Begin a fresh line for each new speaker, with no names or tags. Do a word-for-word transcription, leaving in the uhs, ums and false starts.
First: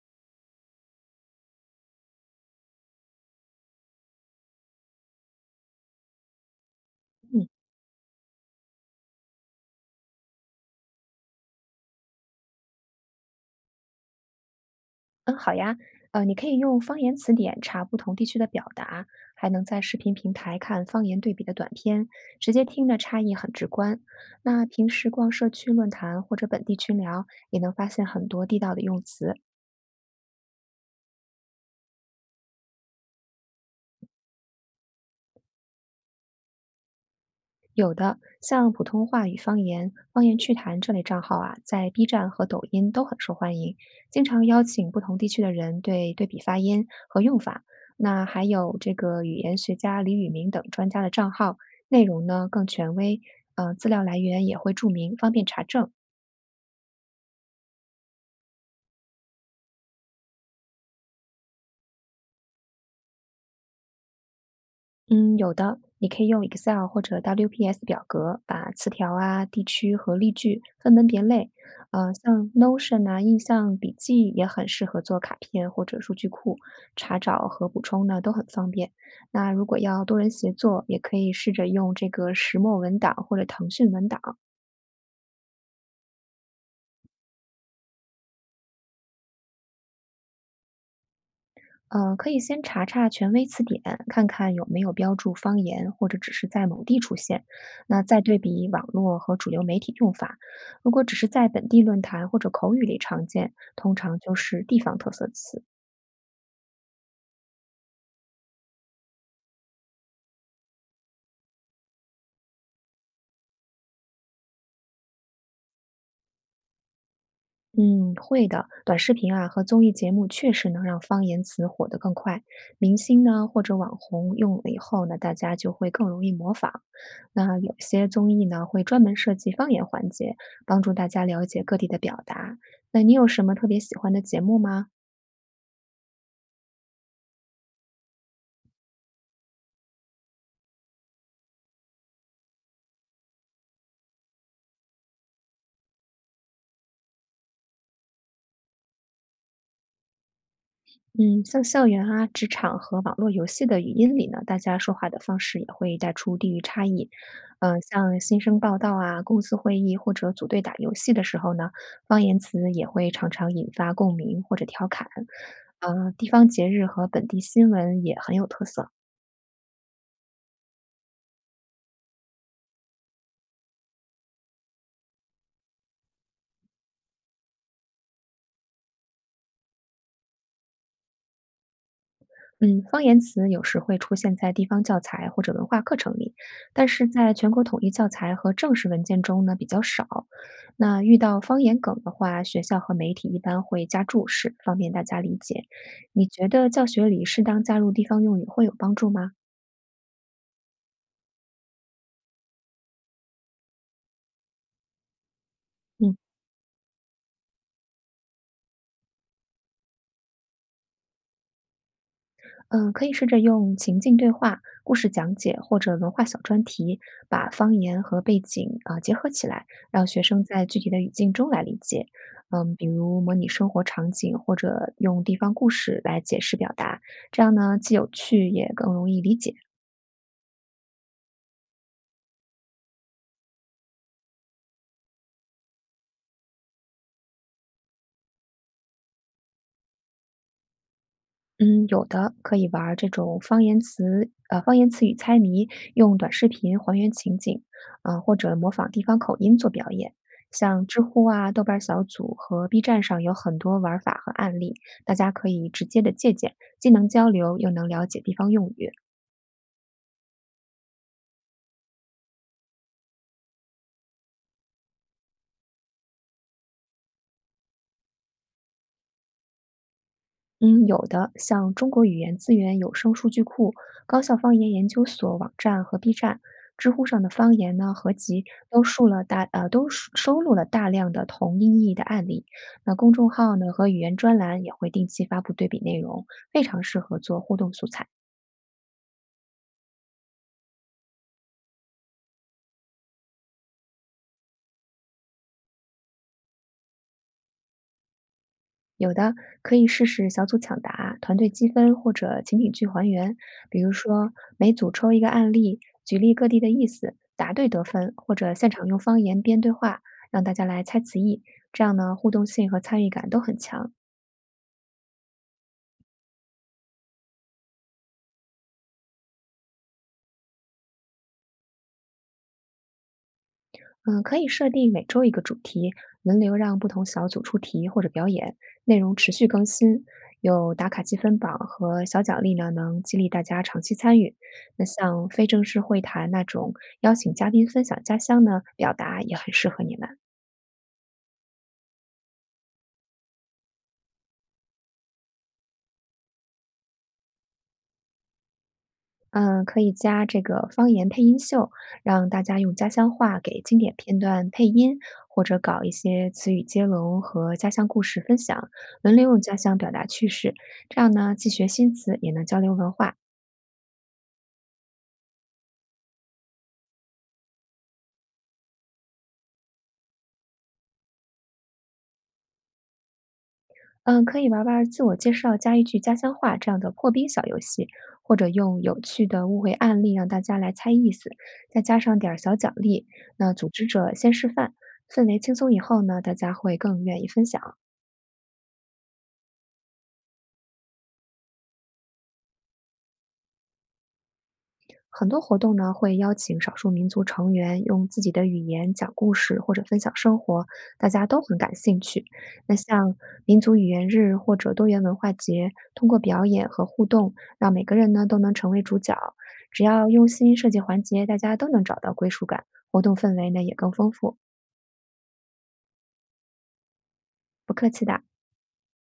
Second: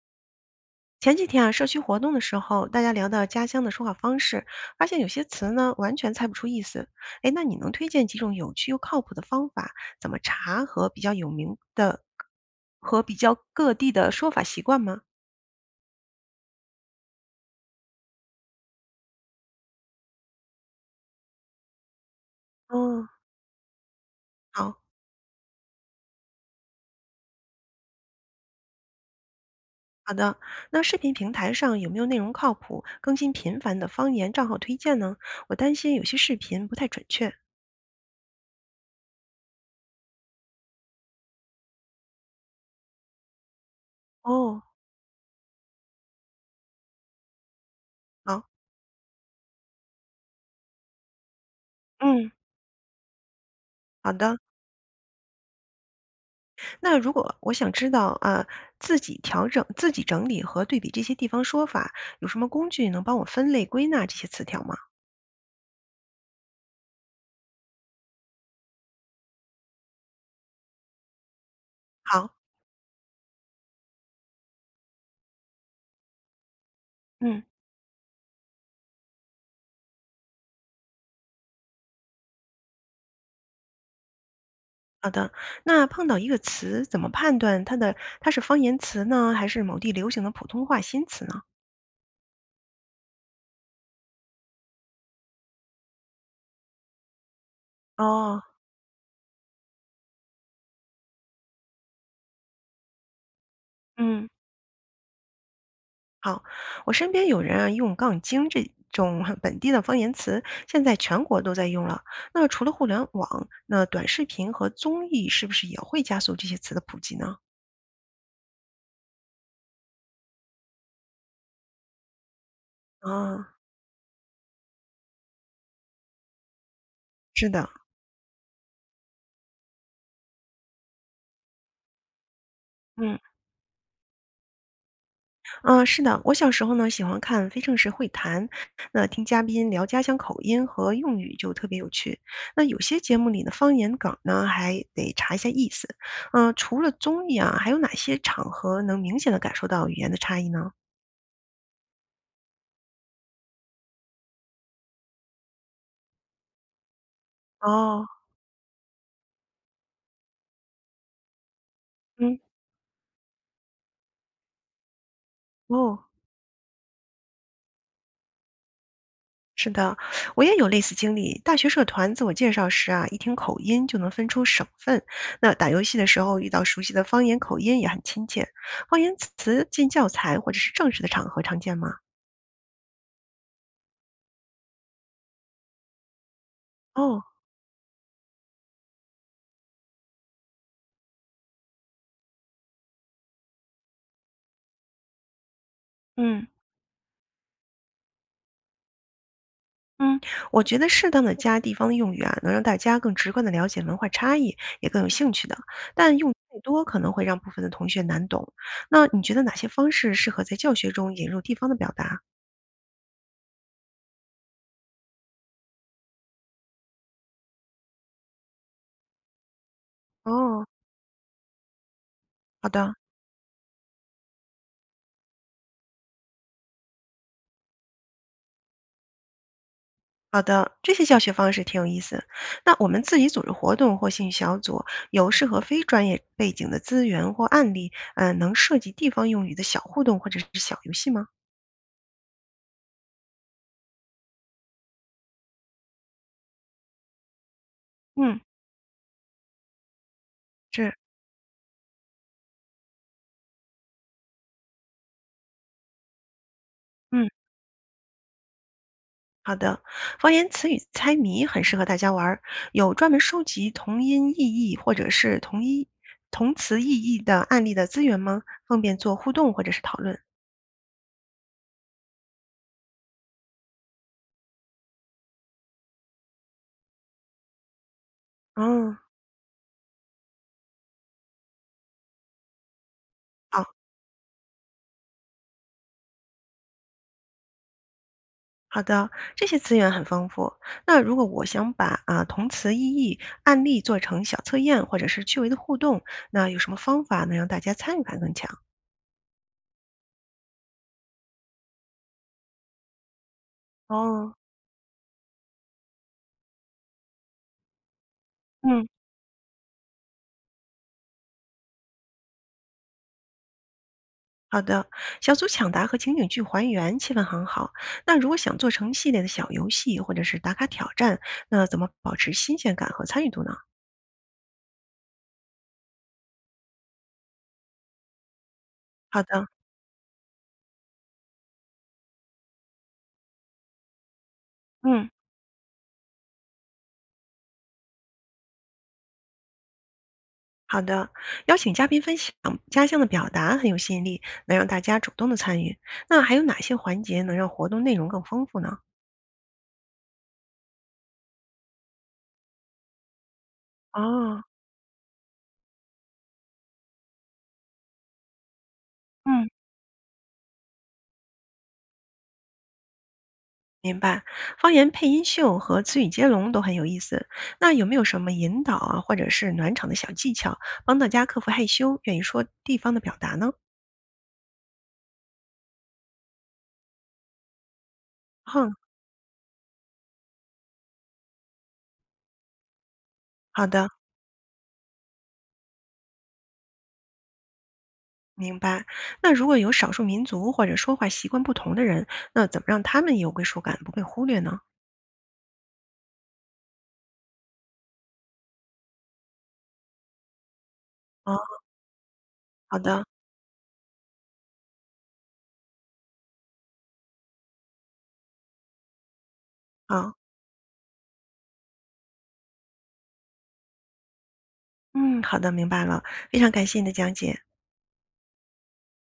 前几天啊，社区活动的时候，大家聊到家乡的说话方式，发现有些词呢完全猜不出意思。哎，那
嗯，
你能推荐几种有趣又靠谱的方法，怎么查和比较有名的和比较各地的说法习惯吗？
嗯，好呀，呃，你可以用方言词典查不同地区的表达，还能在视频平台看方言对比的短片，直接听的
哦，
差异很直观。那
好
平时逛社区论坛或者本地群聊，也能发现很多地道的用词。
好的。那视频平台上有没有内容靠谱、更新频繁的方言账号推荐呢？我担心有些视频不太准确。
有的，像普通话与方言、方言趣谈这类账号啊，在 B 站和抖音都很受欢迎，经常
哦，
邀请不同地区的人对对比发音和用法。那
好，
还有这个语言学家李宇明等专家的账号，内容
嗯，
呢更权威，呃，资料
好
来
的。
源也会注明，方便查证。
那如果我想知道啊，自己调整、自己整理和对比这些地方说法，有什么工具能帮我分类归纳这些词条吗？
嗯，有的，你可以用 Excel 或者 W P S 表格把词条啊、地区和例句分门别类。呃，
好，
像 Notion 啊、印象笔记也很适合做卡片或者数据库，查
嗯，
找和补充呢都很方便。那如果要多人协作，也可以试着用这个石墨文档或者腾讯文档，
好的。那碰到一个词，怎么判断它的它是方言词呢，还是某地流行的普通话新词呢？
呃，可以先查查权威词典，看看有没有标注方言或者只是在某地出现。那再对
哦，
比网络和主流媒体用法，如果只是在本地论坛或者口语里常见，通常
嗯，
就是地方特色词。
好。我身边有人啊用“杠精”这种本地的方言词，现在全国都在用了。那除了互联网，那短视频和综艺是不是也会加速这些词的普及呢？
嗯，会的。短视频啊和综艺节目确实能让方言词火得更快。明星呢
啊、
或者网红用了以后呢，大家就会更容易模仿。
是
那
的。
有些综艺呢会专门设计方言环节，帮助大家了解各地的表达。那你
嗯
有什么特别喜欢的节目吗？
嗯，呃，是的，我小时候呢喜欢看《非正式会谈》，那听嘉宾聊家乡口音和用语就特别有趣。那有些节目里的方言梗呢，还得查一下意思。嗯、除了综艺啊，还有哪些场合能明显的感受到语言的差异呢？
嗯，像校园啊、职场和网络游戏的语音里呢，大家说话的方式也会带出地域差异。嗯、
哦，
像新生报道啊、公司会议或者组队打游戏的时候呢，方
嗯，
言词也会常常引发共鸣或者调侃。
哦。
呃，地方节日和本地新闻也很有特色。
是的，我也有类似经历。大学社团自我介绍时啊，一听口音就能分出省份。那打游戏的时候遇到熟悉的方言口音也很亲切。方言词进教材或者是正式的场合常见吗？
嗯，方言词有时会出现在地方教材或者文化课程里，但是
哦，
在全国统一教材和正式文件中呢比较少。那遇到方言梗的话，学校和媒体一般会加注释，方便大家理解。你
嗯
觉得教学里适当加入地方用语会有帮助吗？
嗯，我觉得适当的加地方的用语啊，能让大家更直观的了解文化差异，也更有兴趣的。但
嗯。
用太多可能会让部分的同学难懂。那你觉得哪些方式适合在教学中引入地方的表达？
嗯，可以试着用情境对话、故事讲解或者文化小专题，把方言和背景啊、结合起来，让学生
哦，
在具体的语境中来理解。
好
嗯，比
的
如模拟生活场景，或者用地方故事来解释表达，这样呢既有趣也更容易理解。
好的，这些教学方式挺有意思。那我们自己组织活动或兴趣小组，有适合非专业背景的资源或案例，嗯、能涉及地方用语的小互动或者是小游戏吗？
嗯，有的可以玩儿这种方言词，呃，方言词语猜谜，用短视频还原情景，啊、或
嗯，
者模仿地方口音做表演。像
是，
知乎啊、豆瓣儿小组和 B 站上有很多玩法和案例，大家可以直接的借鉴，既能
嗯。
交流又能了解地方用语。
好的，方言词语猜谜很适合大家玩儿，有专门收集同音异义或者是同一同词异义的案例的资源吗？方便做互动或者是讨论。
嗯，有的，像中国语言资源有声数据库、高校方言研究所网站和 B 站、知乎上的方言呢合集，都
嗯，
数了大呃都收收录了大量的同音异义的案例。那公众号
好
呢和语言专栏也会定期发布对比内容，非常适合做互动素材。
好的，这些资源很丰富。那如果我想把啊同词异义案例做成小测验或者是趣味的互动，那有什么方法能让大家参与感更强？
有的可以试试小组抢答、团队积分或者情景剧还原，比如说
哦，
每组抽一个案例，举例各地的意思，答对得分，或者现场
嗯。
用方言编对话，让大家来猜词义，这样呢互动性和参与感都很强。
好的，小组抢答和情景剧还原气氛很好。那如果想做成系列的小游戏或者是打卡挑战，那怎么保持新鲜感和参与度呢？
嗯，可以设定每周一个主题，轮流让不同小组出题或者表演，内容
好
持
的，
续更新。有打卡积分榜和小奖励呢，能激励大家长期参与。那
嗯，
像非正式会谈那种邀请嘉宾分享家乡呢，表达也很适合你们。
好的，邀请嘉宾分享家乡的表达很有吸引力，能让大家主动的参与。那还有哪些环节能让活动内容更丰富呢？
嗯，可以加这个方言配音秀，让大家用家乡话给经典片
哦，
段配音，或者搞一些词语接龙和家乡故事分享，轮流用
嗯，
家乡表达趣事。这样呢，既学新词，也能交流文化。
明白。方言配音秀和词语接龙都很有意思。那有没有什么引导啊，或者是暖场的小技巧，帮大家克服害羞，愿意说地方的表达呢？
嗯，可以玩玩自我介绍加一句家乡话这样的破冰小游戏，或者
哼，
用有趣的误会案例让大家来猜意思，再加上点儿小奖励。那
好
组织
的，
者先示范，氛围轻松以后呢，大家会更愿意分享。
明白。那如果有少数民族或者说话习惯不同的人，那怎么让他们有归属感，不被忽略呢？
很多活动呢会邀请少数民族成员用自己的语言讲故事或者分享生活，大家
哦，
都很感兴趣。那
好的，
像民族语言日或者多元文化节，通过表演和互动，让每个人呢都能成为主角。只要
好，
用心设计环节，大家都能找到归属感，活动氛围呢也更丰富。
嗯，好的，明白了，非常感谢你的讲解。
不客气的。